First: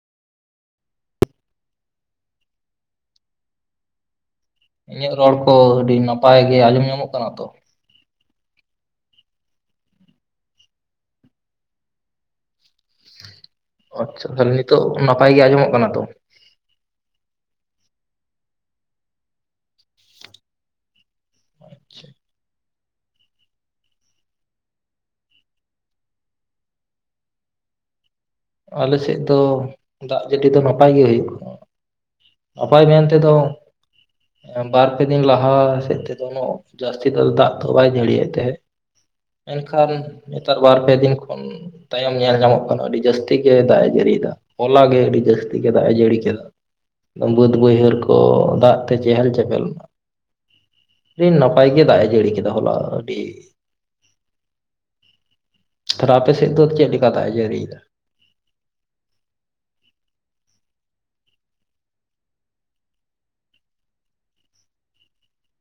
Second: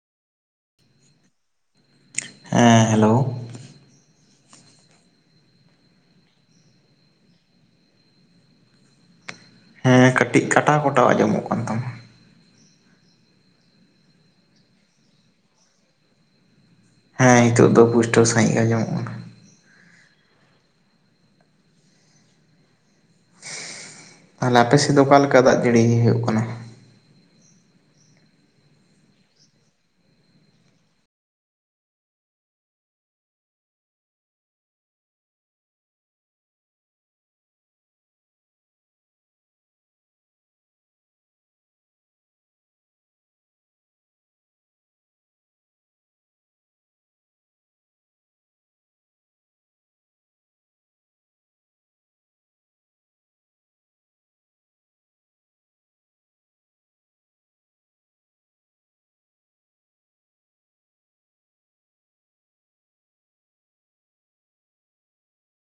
ᱦᱮᱸ ᱦᱮᱞᱳ᱾ ᱤᱧᱟᱹᱜ ᱨᱚᱲ ᱠᱚ ᱟᱹᱰᱤ ᱱᱟᱯᱟᱭ ᱜᱮ ᱟᱸᱡᱚᱢ ᱧᱟᱢᱚᱜ ᱠᱟᱱᱟ ᱛᱚ? ᱦᱮᱸ ᱠᱟᱹᱴᱤᱡ ᱠᱟᱴᱟᱣ ᱠᱚᱴᱟᱣ ᱟᱸᱡᱚᱢᱚᱜ ᱠᱟᱱ ᱛᱟᱢᱟ᱾ ᱟᱪᱪᱷᱟ ᱛᱟᱦᱚᱞᱮ ᱱᱤᱛᱳᱜ ᱱᱟᱯᱟᱭ ᱜᱮ ᱟᱸᱡᱚᱢᱚᱜ ᱠᱟᱱᱟ ᱛᱚ? ᱦᱮᱸ ᱱᱤᱛᱚᱜ ᱫᱚ ᱯᱩᱥᱴᱟᱹᱣ ᱥᱟᱹᱦᱤᱡ ᱟᱸᱡᱚᱢᱚᱜ ᱠᱟᱱᱟ᱾ ᱟᱪᱪᱷᱟ᱾ ᱛᱟᱦᱚᱞᱮ ᱟᱯᱮ ᱥᱮᱫ ᱫᱚ ᱚᱠᱟ ᱞᱮᱠᱟ ᱫᱟᱜ ᱡᱟᱹᱲᱤ ᱦᱩᱭᱩᱜ ᱠᱟᱱᱟ᱾ ᱟᱞᱮ ᱥᱮᱫ ᱫᱚ ᱫᱟᱜ ᱡᱟᱹᱲᱤ ᱫᱚ ᱱᱟᱯᱟᱭ ᱜᱮ ᱦᱩᱭᱩᱜ ᱠᱟᱱᱟᱼᱟ᱾ ᱱᱟᱯᱟᱭ ᱢᱮᱱ ᱛᱮᱫᱚ ᱵᱟᱨ ᱯᱮ ᱫᱤᱱ ᱞᱟᱦᱟ ᱥᱮᱫ ᱛᱮᱫᱚ ᱩᱱᱟᱹᱜ ᱡᱟᱹᱥᱛᱤ ᱛ ᱫᱟᱜ ᱫᱚ ᱵᱟᱭ ᱡᱟᱹᱲᱤᱭᱮᱫ ᱛᱟᱦᱮᱸᱫ, ᱮᱱᱠᱷᱟᱱ ᱱᱮᱛᱟᱨ ᱵᱟᱨ ᱯᱮ ᱫᱤᱱ ᱠᱷᱚᱱ ᱛᱟᱭᱚᱢ ᱧᱮᱞ ᱧᱟᱢᱚᱜ ᱠᱟᱱᱟ ᱟᱹᱰᱤ ᱡᱟᱹᱥ ᱛᱤ ᱜᱮ ᱫᱟᱜ ᱡᱟᱹᱲᱤᱭᱫᱟ ᱦᱚᱞᱟ ᱜᱮ ᱟᱹᱰᱤ ᱡᱟᱹᱥᱛᱤ ᱜᱮ ᱫᱟᱭ ᱡᱟᱹᱲᱤ ᱠᱮᱫᱮᱫ᱾ ᱵᱟᱹᱫ ᱵᱟᱹᱭᱦᱟᱹᱲ ᱠᱚ ᱫᱟᱜ ᱛᱮ ᱪᱮᱦᱮᱞ ᱪᱮᱯᱮᱞ ᱱᱟ᱾ ᱟᱹᱰᱤ ᱱᱟᱯᱟᱭ ᱜᱮ ᱫᱟᱜ ᱮ ᱡᱟᱹᱲᱤ ᱠᱮᱫᱟ ᱦᱚᱞᱟ ᱟᱹᱰᱤ ᱛᱟᱦᱞᱮ ᱟᱯᱮ ᱥᱮ ᱫᱚ ᱪᱮᱫ ᱞᱮᱠᱟ ᱫᱟᱜ ᱮ ᱡᱟᱹᱲᱤᱭ ᱫᱟ?